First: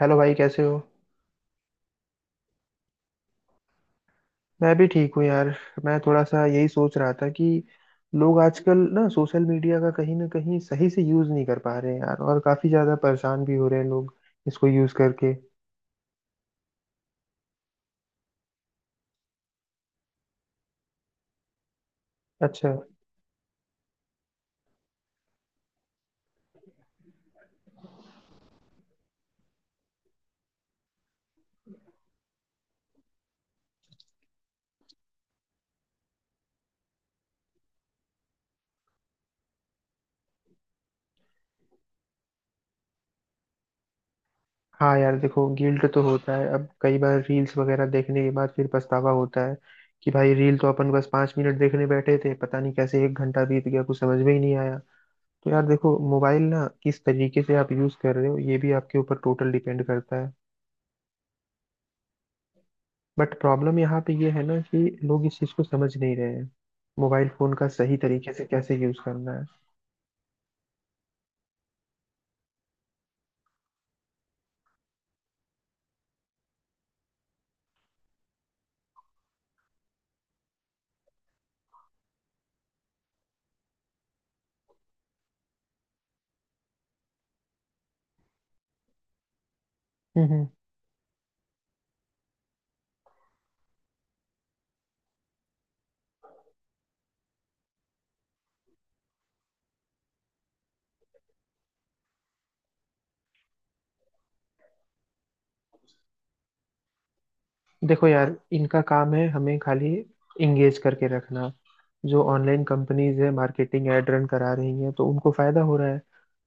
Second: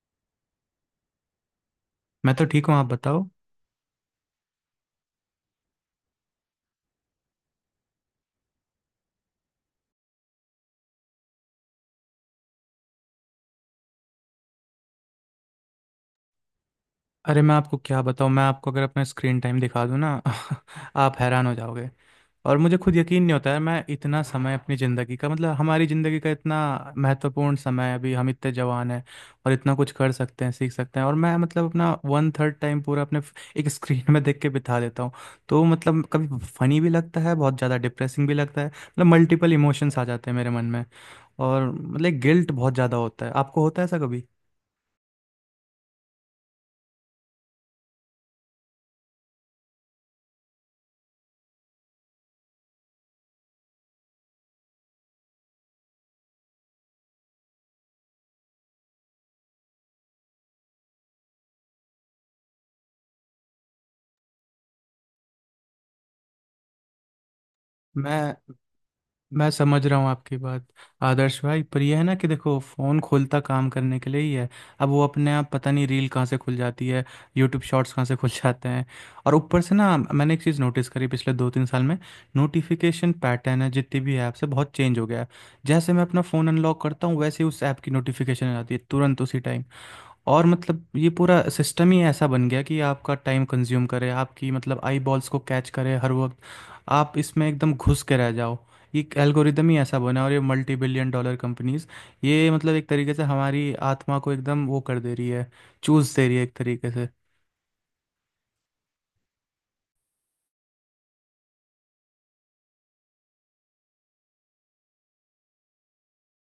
Hello भाई, कैसे हो? मैं तो ठीक हूँ, आप बताओ। मैं भी ठीक हूँ यार। मैं थोड़ा सा यही सोच रहा था कि लोग आजकल ना सोशल मीडिया का कहीं ना कहीं सही से यूज़ नहीं कर पा रहे हैं यार, और काफ़ी ज़्यादा परेशान भी हो रहे हैं लोग इसको यूज़ करके। अरे मैं आपको क्या बताऊँ, मैं आपको अगर अपना स्क्रीन टाइम दिखा दूँ ना आप हैरान हो जाओगे। और अच्छा। मुझे खुद यकीन नहीं होता है, मैं इतना समय अपनी ज़िंदगी का मतलब हमारी ज़िंदगी का इतना महत्वपूर्ण समय है, अभी हम इतने जवान हैं और इतना कुछ कर सकते हैं, सीख सकते हैं, और मैं मतलब अपना 1/3 टाइम पूरा अपने एक स्क्रीन में देख के बिता देता हूँ। तो मतलब कभी फनी भी लगता है, बहुत ज़्यादा डिप्रेसिंग भी लगता है, मतलब मल्टीपल इमोशंस आ जाते हैं मेरे मन में। और मतलब गिल्ट बहुत ज़्यादा होता है, आपको होता है ऐसा कभी? हाँ यार, देखो गिल्ट तो होता है, अब कई बार रील्स वगैरह देखने के बाद फिर पछतावा होता है कि भाई रील तो अपन बस 5 मिनट देखने बैठे थे, पता नहीं कैसे एक घंटा बीत गया, कुछ समझ में ही नहीं आया। तो यार देखो, मोबाइल ना किस तरीके से आप यूज़ कर रहे हो, ये भी आपके ऊपर टोटल डिपेंड करता है। बट प्रॉब्लम यहाँ पे ये है ना कि लोग इस चीज को समझ नहीं रहे हैं, मोबाइल फोन का सही तरीके मैं से कैसे यूज करना है। मैं समझ रहा हूँ आपकी बात, आदर्श भाई। पर यह है ना कि देखो फ़ोन खोलता काम करने के लिए ही है। अब वो अपने आप पता नहीं रील कहाँ से खुल जाती है, यूट्यूब शॉर्ट्स कहाँ से खुल जाते हैं। और ऊपर से ना मैंने एक चीज़ नोटिस करी पिछले 2-3 साल में, नोटिफिकेशन पैटर्न है जितनी भी ऐप्स है बहुत चेंज हो गया है। जैसे मैं अपना फ़ोन अनलॉक करता हूँ वैसे ही उस ऐप की नोटिफिकेशन आ जाती है तुरंत उसी टाइम। हम्म हम्म। और मतलब ये पूरा सिस्टम ही ऐसा बन गया कि आपका टाइम कंज्यूम करे, आपकी मतलब आई बॉल्स को कैच करे हर वक्त, आप इसमें एकदम घुस के रह जाओ। ये एल्गोरिदम ही ऐसा बना है, और ये मल्टी बिलियन डॉलर कंपनीज, ये मतलब एक तरीके से हमारी आत्मा को एकदम वो कर दे रही है, चूस दे रही है एक तरीके से। देखो यार, इनका काम है हमें खाली इंगेज करके रखना। जो ऑनलाइन कंपनीज है, मार्केटिंग ऐड रन करा रही हैं, तो उनको फायदा हो रहा है।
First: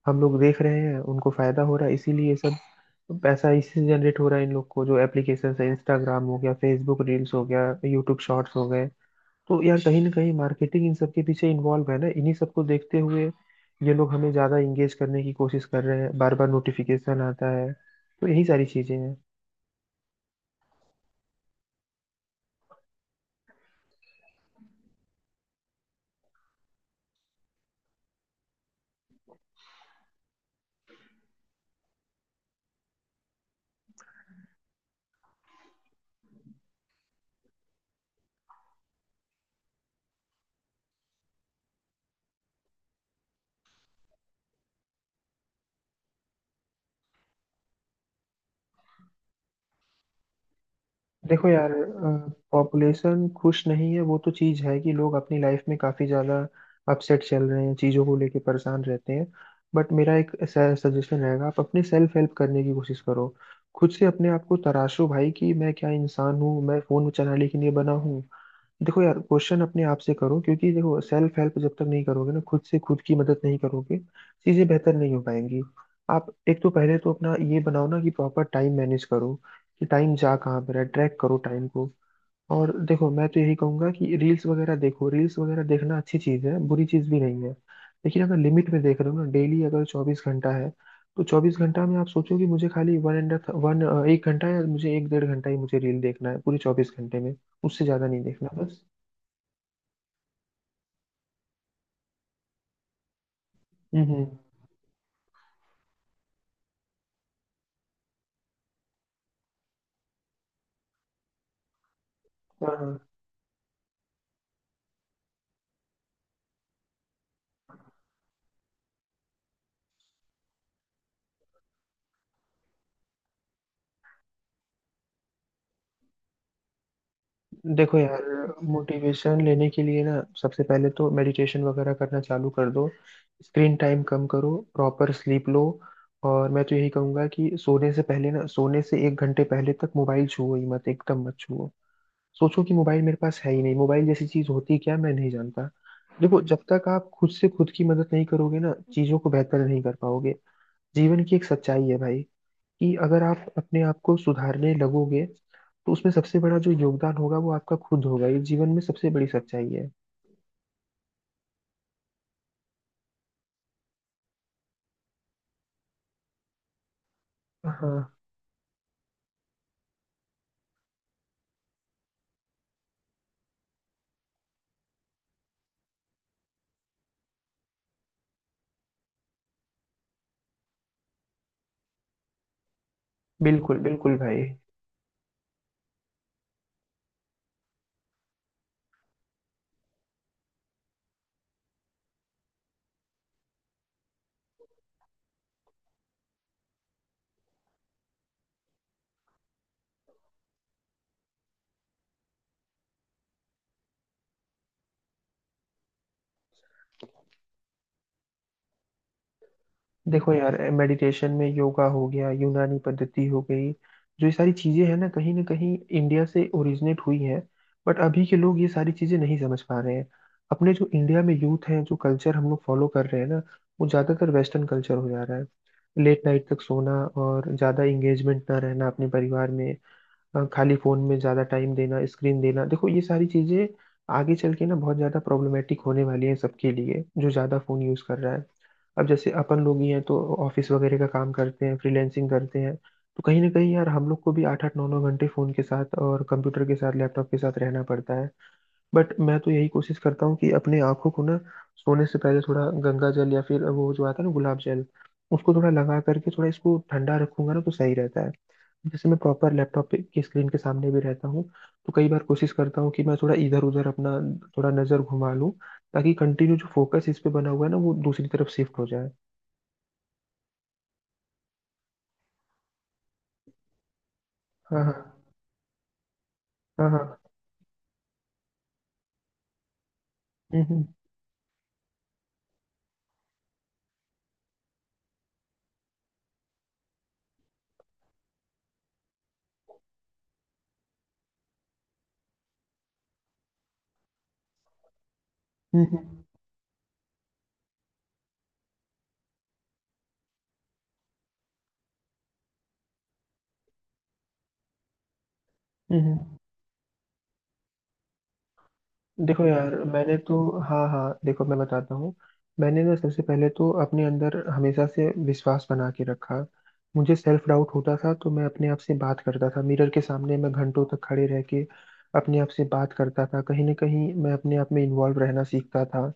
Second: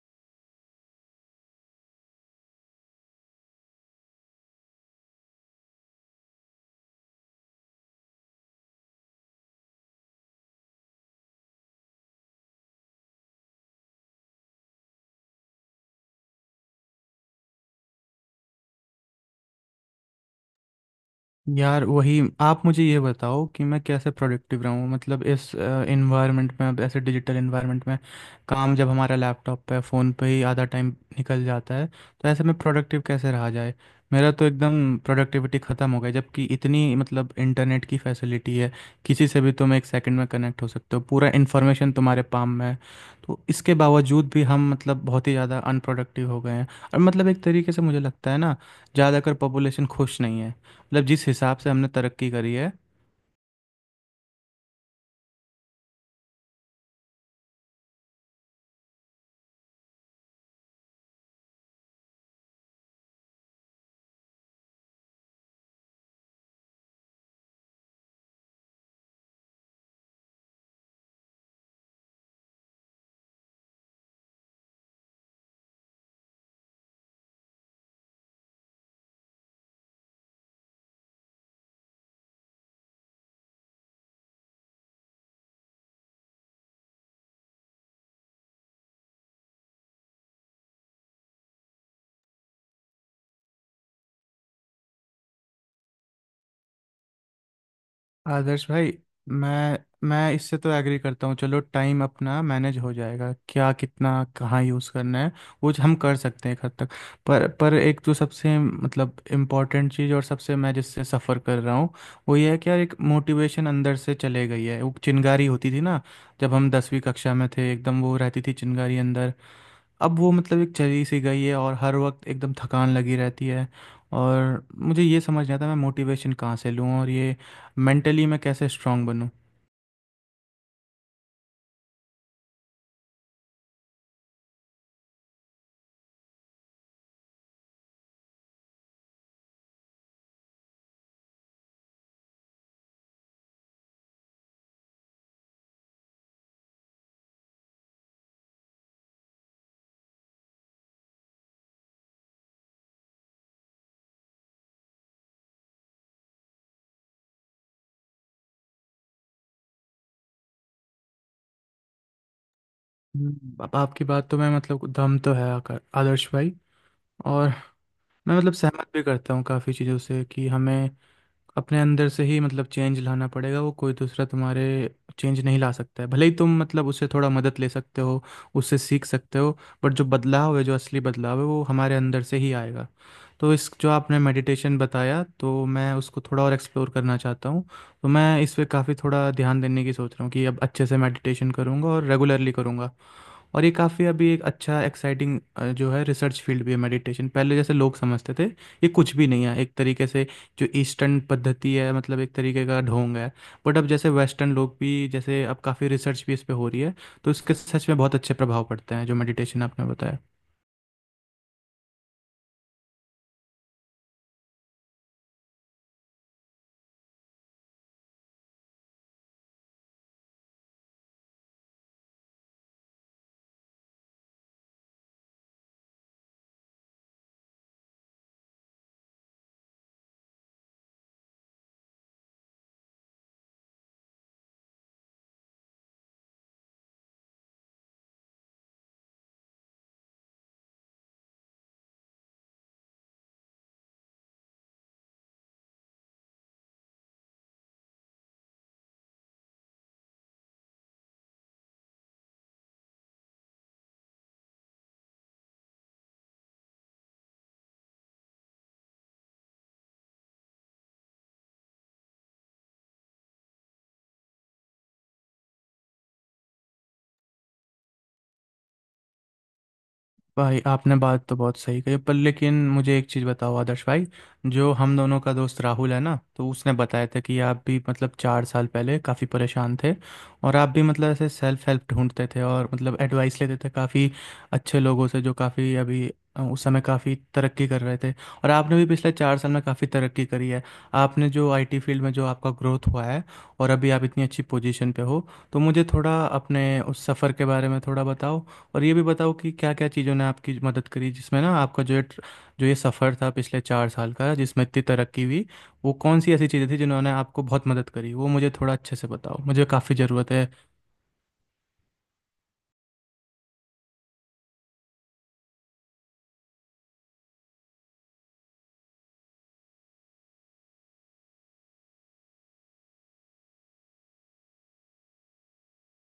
हम लोग देख रहे हैं, उनको फायदा हो रहा है, इसीलिए ये सब पैसा इससे जनरेट हो रहा है इन लोग को। जो एप्लीकेशन है, इंस्टाग्राम हो गया, फेसबुक रील्स हो गया, यूट्यूब शॉर्ट्स हो गए, तो यार कहीं ना कहीं मार्केटिंग इन सब के पीछे इन्वॉल्व है ना। इन्हीं सबको देखते हुए ये लोग हमें ज्यादा इंगेज करने की कोशिश कर रहे हैं, बार बार नोटिफिकेशन आता है, तो यही सारी चीजें हैं। यार वही आप मुझे ये बताओ कि मैं कैसे प्रोडक्टिव रहूँ मतलब इस एनवायरनमेंट में, अब ऐसे डिजिटल एनवायरनमेंट में, काम जब हमारा लैपटॉप पे फ़ोन पे ही आधा टाइम निकल जाता है, तो ऐसे में प्रोडक्टिव कैसे रहा जाए? मेरा तो एकदम प्रोडक्टिविटी ख़त्म हो गई, जबकि इतनी मतलब इंटरनेट की फैसिलिटी है, किसी से भी तुम एक सेकंड में कनेक्ट हो सकते हो, पूरा इन्फॉर्मेशन तुम्हारे पाम में है। तो इसके बावजूद भी हम मतलब बहुत ही ज़्यादा अनप्रोडक्टिव हो गए हैं। और मतलब एक तरीके से मुझे लगता है ना, ज़्यादातर पॉपुलेशन खुश नहीं है, मतलब जिस देखो हिसाब से यार, हमने तरक्की करी है। पॉपुलेशन खुश नहीं है वो तो चीज है, कि लोग अपनी लाइफ में काफी ज्यादा अपसेट चल रहे हैं, चीजों को लेके परेशान रहते हैं। बट मेरा एक सजेशन रहेगा, आप अपने सेल्फ हेल्प करने की कोशिश करो। खुद से अपने आप को तराशो भाई कि मैं क्या इंसान हूँ, मैं फोन चलाने के लिए बना हूँ? देखो यार, क्वेश्चन अपने आप से करो, क्योंकि देखो सेल्फ हेल्प जब तक नहीं करोगे ना, खुद से खुद की मदद नहीं करोगे, चीजें बेहतर नहीं हो पाएंगी। आप एक तो पहले तो अपना ये बनाओ ना कि प्रॉपर टाइम मैनेज करो, कि टाइम जा कहाँ पर है, ट्रैक करो टाइम को। और देखो मैं तो यही कहूंगा कि रील्स वगैरह देखो, रील्स वगैरह देखना अच्छी चीज है, बुरी चीज भी नहीं है, लेकिन अगर लिमिट में देख रहे हो ना। डेली अगर 24 घंटा है, तो 24 घंटा में आप सोचो कि मुझे खाली वन एंड वन, एक घंटा या मुझे एक 1.5 घंटा ही मुझे रील देखना है पूरे 24 घंटे में, उससे ज्यादा नहीं देखना आदर्श बस। भाई, मैं मैं इससे तो एग्री करता हूँ, चलो टाइम अपना मैनेज हो जाएगा, क्या कितना हम्म कहाँ यूज़ करना है वो हम कर सकते हैं एक हद तक। पर एक जो सबसे मतलब इम्पोर्टेंट चीज़ और सबसे मैं जिससे सफ़र कर रहा हूँ वो ये है कि यार एक हाँ। मोटिवेशन अंदर से चले गई है, वो चिंगारी होती थी ना, जब हम 10वीं कक्षा में थे एकदम वो रहती थी चिंगारी अंदर। अब वो मतलब एक चली सी गई है और हर वक्त एकदम थकान लगी रहती है। और मुझे ये समझ नहीं आता मैं मोटिवेशन कहाँ से लूँ और ये देखो यार, मेंटली मैं कैसे स्ट्रांग बनूँ? मोटिवेशन लेने के लिए ना सबसे पहले तो मेडिटेशन वगैरह करना चालू कर दो, स्क्रीन टाइम कम करो, प्रॉपर स्लीप लो। और मैं तो यही कहूंगा कि सोने से पहले ना, सोने से एक घंटे पहले तक मोबाइल छुओ ही मत, एकदम मत छुओ। सोचो कि मोबाइल मेरे पास है ही नहीं, मोबाइल जैसी चीज होती क्या मैं नहीं जानता। देखो, जब तक आप खुद से खुद की मदद नहीं करोगे ना, चीजों को बेहतर नहीं कर पाओगे। जीवन की एक सच्चाई है भाई कि अगर आप अपने आप को सुधारने लगोगे, तो उसमें सबसे बड़ा जो योगदान होगा वो आपका खुद होगा। ये जीवन में सबसे बड़ी सच्चाई है। अब आपकी बात तो मैं मतलब दम तो है आदर्श भाई। और हाँ। मैं मतलब सहमत भी करता हूँ काफ़ी चीज़ों से कि हमें अपने अंदर से ही मतलब चेंज लाना पड़ेगा, वो कोई दूसरा तुम्हारे चेंज नहीं ला सकता है, भले ही तुम मतलब उससे थोड़ा मदद ले सकते हो, उससे सीख सकते हो। बट जो बदलाव है जो असली बदलाव है वो हमारे अंदर से ही आएगा। तो इस बिल्कुल जो बिल्कुल आपने भाई। मेडिटेशन बताया तो मैं उसको थोड़ा और एक्सप्लोर करना चाहता हूँ। तो मैं इस पे काफ़ी थोड़ा ध्यान देने की सोच रहा हूँ कि अब अच्छे से मेडिटेशन करूँगा और रेगुलरली करूँगा। और ये काफ़ी अभी एक अच्छा एक्साइटिंग जो है रिसर्च फील्ड भी है मेडिटेशन, पहले जैसे लोग समझते थे ये कुछ भी नहीं है एक तरीके से, जो ईस्टर्न पद्धति है मतलब एक तरीके का ढोंग है। बट अब जैसे वेस्टर्न लोग भी, जैसे अब काफ़ी रिसर्च भी इस पे हो रही है, तो इसके सच में बहुत अच्छे प्रभाव पड़ते हैं जो मेडिटेशन आपने बताया। देखो यार, मेडिटेशन में योगा हो गया, यूनानी पद्धति हो गई, जो ये सारी चीजें हैं ना, कहीं ना कहीं इंडिया से ओरिजिनेट हुई हैं। बट अभी के लोग ये सारी चीजें नहीं समझ पा रहे हैं। अपने जो इंडिया में यूथ हैं, जो कल्चर हम लोग फॉलो कर रहे हैं ना, वो ज्यादातर वेस्टर्न कल्चर हो जा रहा है। लेट नाइट तक सोना, और ज्यादा इंगेजमेंट ना रहना अपने परिवार में, खाली फोन में ज्यादा टाइम देना, स्क्रीन देना। देखो ये सारी चीजें आगे चल के ना बहुत ज्यादा प्रॉब्लमेटिक होने वाली है सबके लिए जो ज्यादा फोन यूज कर रहा है। अब जैसे अपन लोग ही हैं, तो ऑफिस वगैरह का काम करते हैं, फ्रीलैंसिंग करते हैं, तो कहीं ना कहीं यार हम लोग को भी आठ आठ नौ नौ घंटे फोन के साथ और कंप्यूटर के साथ, लैपटॉप के साथ रहना पड़ता है। बट मैं तो यही कोशिश करता हूँ कि अपने आंखों को ना, सोने से पहले थोड़ा गंगा जल या फिर वो जो आता है ना, गुलाब जल, उसको थोड़ा लगा करके थोड़ा इसको ठंडा रखूंगा ना, तो सही रहता है। जैसे मैं प्रॉपर लैपटॉप पे की स्क्रीन के सामने भी रहता हूँ, तो कई बार कोशिश करता हूँ कि मैं थोड़ा इधर उधर अपना थोड़ा नज़र घुमा लूँ, ताकि कंटिन्यू जो फोकस इस पे बना हुआ है ना, वो दूसरी तरफ शिफ्ट हो जाए। भाई आपने बात तो बहुत सही कही, पर लेकिन मुझे एक चीज़ बताओ आदर्श भाई, जो हाँ हाँ। हम दोनों का दोस्त राहुल है ना, तो उसने हाँ बताया हाँ। था कि आप भी मतलब 4 साल पहले काफ़ी परेशान थे और आप भी हम्म। मतलब ऐसे सेल्फ हेल्प ढूंढते थे और मतलब एडवाइस लेते थे काफ़ी अच्छे लोगों से जो काफ़ी अभी उस समय काफ़ी तरक्की कर रहे थे। और आपने भी पिछले 4 साल में काफ़ी तरक्की करी है, आपने जो आईटी फील्ड में जो आपका ग्रोथ हुआ है और अभी आप इतनी अच्छी पोजीशन पे हो, तो मुझे हम्म थोड़ा अपने उस सफ़र के बारे में थोड़ा बताओ। और ये भी बताओ कि क्या क्या चीज़ों ने आपकी मदद करी, जिसमें ना आपका जो ये जो ये सफ़र था पिछले 4 साल का जिसमें इतनी तरक्की हुई, वो हम्म। कौन सी ऐसी चीज़ें थी जिन्होंने आपको बहुत मदद करी, वो मुझे थोड़ा अच्छे से बताओ, देखो मुझे यार, काफ़ी मैंने ज़रूरत है। तो हाँ हाँ, देखो मैं बताता हूँ। मैंने ना सबसे पहले तो अपने अंदर हमेशा से विश्वास बना के रखा। मुझे सेल्फ डाउट होता था, तो मैं अपने आप से बात करता था मिरर के सामने, मैं घंटों तक खड़े रह के अपने आप से बात करता था। कहीं ना कहीं मैं अपने आप में इन्वॉल्व रहना सीखता था।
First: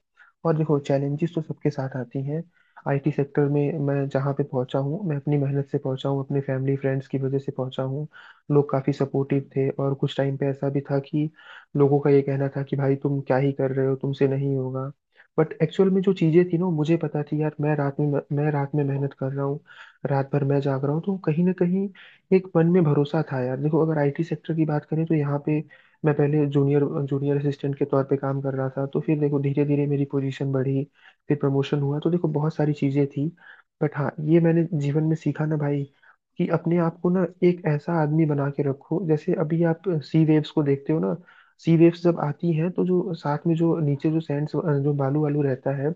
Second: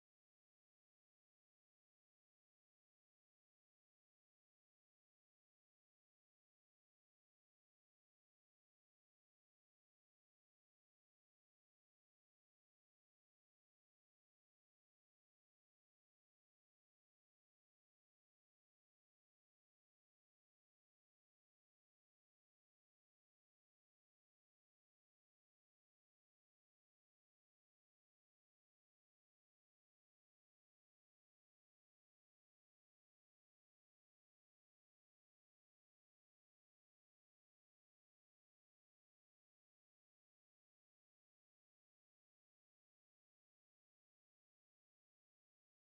और देखो चैलेंजेस तो सबके साथ आती हैं। आईटी सेक्टर में मैं जहाँ पे पहुँचा हूँ, मैं अपनी मेहनत से पहुँचा हूँ, अपने फैमिली फ्रेंड्स की वजह से पहुँचा हूँ। लोग काफ़ी सपोर्टिव थे, और कुछ टाइम पे ऐसा भी था कि लोगों का ये कहना था कि भाई तुम क्या ही कर रहे हो, तुमसे नहीं होगा। बट एक्चुअल में जो चीजें थी ना, वो मुझे पता थी यार। मैं रात में मेहनत कर रहा हूँ, रात भर मैं जाग रहा हूँ, तो कहीं ना कहीं एक मन में भरोसा था यार। देखो अगर आईटी सेक्टर की बात करें, तो यहाँ पे मैं पहले जूनियर जूनियर असिस्टेंट के तौर पे काम कर रहा था, तो फिर देखो धीरे धीरे मेरी पोजीशन बढ़ी, फिर प्रमोशन हुआ, तो देखो बहुत सारी चीजें थी। बट हाँ, ये मैंने जीवन में सीखा ना भाई, कि अपने आप को ना एक ऐसा आदमी बना के रखो, जैसे अभी आप सी वेव्स को देखते हो ना, सी वेव्स जब आती हैं, तो जो साथ में जो नीचे जो सैंड, जो बालू वालू रहता है,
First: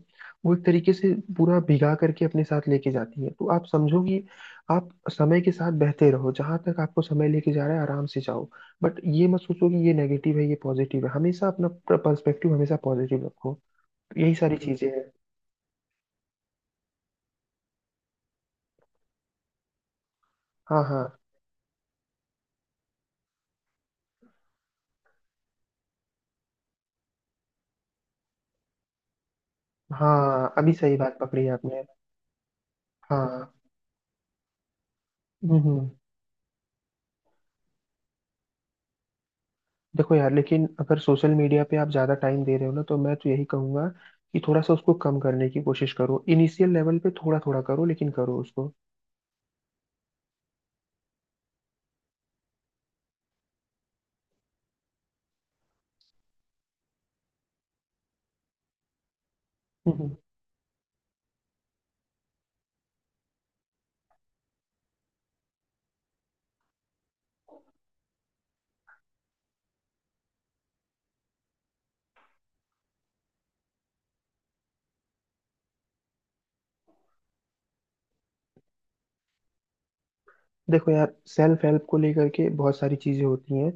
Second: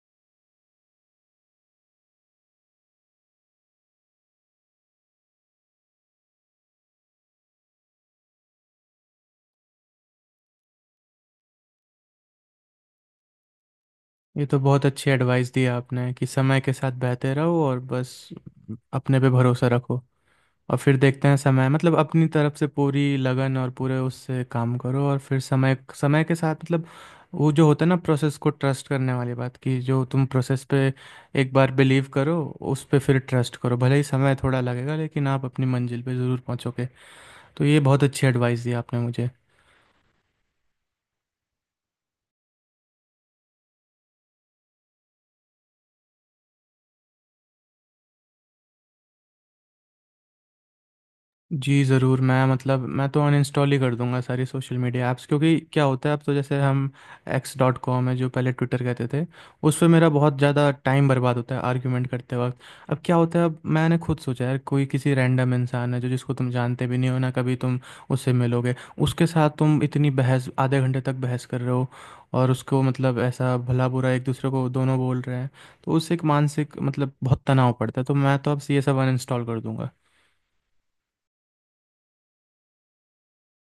वो एक तरीके से पूरा भिगा करके अपने साथ लेके जाती है। तो आप समझो कि आप समय के साथ बहते रहो, जहां तक आपको समय लेके जा रहा है आराम से जाओ। बट ये मत सोचो कि ये नेगेटिव है ये पॉजिटिव है, हमेशा अपना पर्सपेक्टिव हमेशा पॉजिटिव रखो। तो यही ये सारी तो बहुत चीजें अच्छी हैं। एडवाइस दी आपने कि समय के साथ बहते रहो और बस अपने पे भरोसा रखो, और हाँ फिर हाँ। देखते हैं समय मतलब अपनी तरफ से पूरी लगन और पूरे उससे काम करो और फिर समय समय के साथ मतलब वो जो होता है ना प्रोसेस को ट्रस्ट करने वाली बात, कि जो तुम हाँ प्रोसेस अभी पे सही बात पकड़ी एक बार आपने। बिलीव करो, उस पे फिर हाँ। ट्रस्ट करो, भले ही समय थोड़ा लगेगा लेकिन आप अपनी हम्म। मंजिल पे ज़रूर पहुंचोगे। तो ये बहुत अच्छी एडवाइस दी आपने मुझे। देखो यार, लेकिन अगर सोशल मीडिया पे आप ज़्यादा टाइम दे रहे हो ना, तो मैं तो यही कहूंगा कि थोड़ा सा उसको कम करने की कोशिश करो, इनिशियल लेवल पे थोड़ा थोड़ा करो, लेकिन करो उसको। जी, ज़रूर। मैं मतलब मैं तो अनइंस्टॉल ही कर दूँगा सारी सोशल मीडिया ऐप्स, क्योंकि क्या होता है, अब तो जैसे हम X.com है जो पहले ट्विटर कहते थे, उस पे हम्म। मेरा बहुत ज़्यादा टाइम बर्बाद होता है आर्ग्यूमेंट करते वक़्त। अब क्या होता है, अब मैंने खुद सोचा है, कोई किसी रैंडम इंसान है जो जिसको तुम जानते भी नहीं हो, ना कभी तुम उससे मिलोगे, उसके साथ तुम इतनी बहस आधे घंटे तक बहस कर रहे हो और उसको मतलब ऐसा भला-बुरा एक दूसरे को दोनों बोल रहे हैं, तो उससे एक मानसिक मतलब बहुत तनाव पड़ता है। तो मैं तो अब से ये सब अनइंस्टॉल कर दूँगा। देखो यार, सेल्फ हेल्प को लेकर के बहुत सारी चीज़ें होती हैं,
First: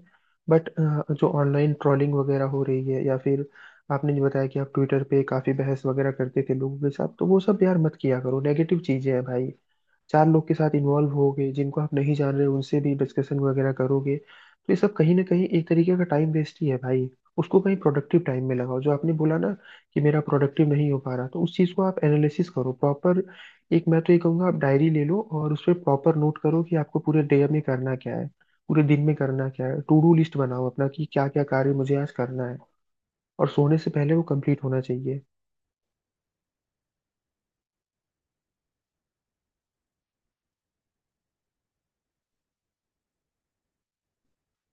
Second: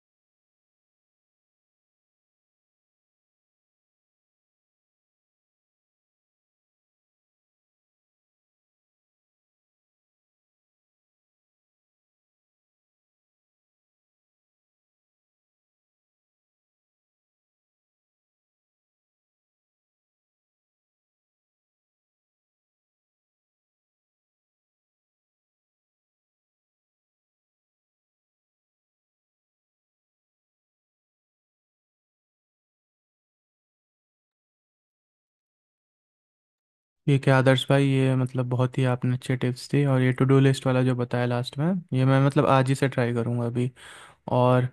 बट जो ऑनलाइन ट्रोलिंग वगैरह हो रही है या फिर आपने जो बताया कि आप ट्विटर पे काफ़ी बहस वगैरह करते थे लोगों के साथ, तो वो सब यार मत किया करो, नेगेटिव चीज़ें हैं भाई। चार लोग के साथ इन्वॉल्व होगे जिनको आप नहीं जान रहे, उनसे भी डिस्कशन वगैरह करोगे, तो ये सब कहीं ना कहीं एक तरीके का टाइम वेस्ट ही है भाई। उसको कहीं प्रोडक्टिव टाइम में लगाओ। जो आपने बोला ना कि मेरा प्रोडक्टिव नहीं हो पा रहा, तो उस चीज़ को आप एनालिसिस करो प्रॉपर। एक मैं तो ये कहूँगा, आप डायरी ले लो और उस पर प्रॉपर नोट करो कि आपको पूरे डे में करना क्या है, पूरे दिन में करना क्या है। टू डू लिस्ट बनाओ अपना कि क्या क्या कार्य मुझे आज करना है, और सोने से पहले वो कंप्लीट होना चाहिए। ठीक है आदर्श भाई, ये मतलब बहुत ही आपने अच्छे टिप्स दी और ये टू डू लिस्ट वाला जो बताया लास्ट में, ये मैं मतलब आज ही से ट्राई करूँगा अभी। और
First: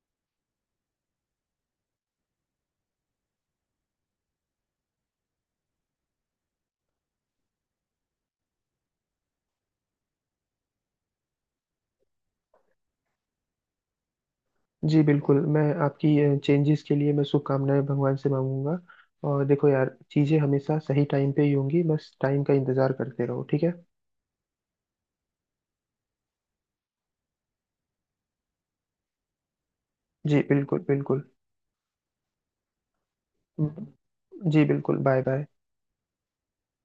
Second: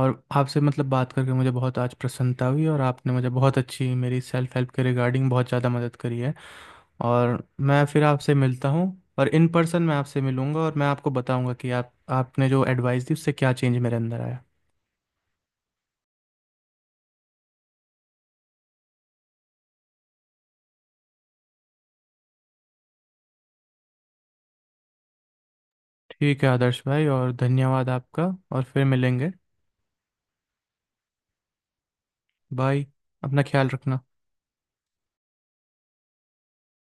और आपसे मतलब बात करके मुझे बहुत आज प्रसन्नता हुई और आपने मुझे बहुत अच्छी मेरी सेल्फ हेल्प के रिगार्डिंग बहुत ज़्यादा मदद करी है। और मैं फिर आपसे मिलता हूँ और इन पर्सन मैं आपसे मिलूंगा और मैं आपको बताऊंगा कि आप आपने जो एडवाइस दी उससे क्या चेंज मेरे अंदर आया। जी बिल्कुल, मैं आपकी चेंजेस के लिए मैं शुभकामनाएं भगवान से मांगूंगा। और देखो यार, चीज़ें हमेशा सही टाइम पे ही होंगी, बस टाइम का इंतज़ार करते रहो, ठीक है। ठीक है आदर्श भाई, और धन्यवाद आपका, और फिर मिलेंगे। जी बिल्कुल बिल्कुल। बाय, अपना ख्याल रखना। हम्म। जी बिल्कुल। Bye bye.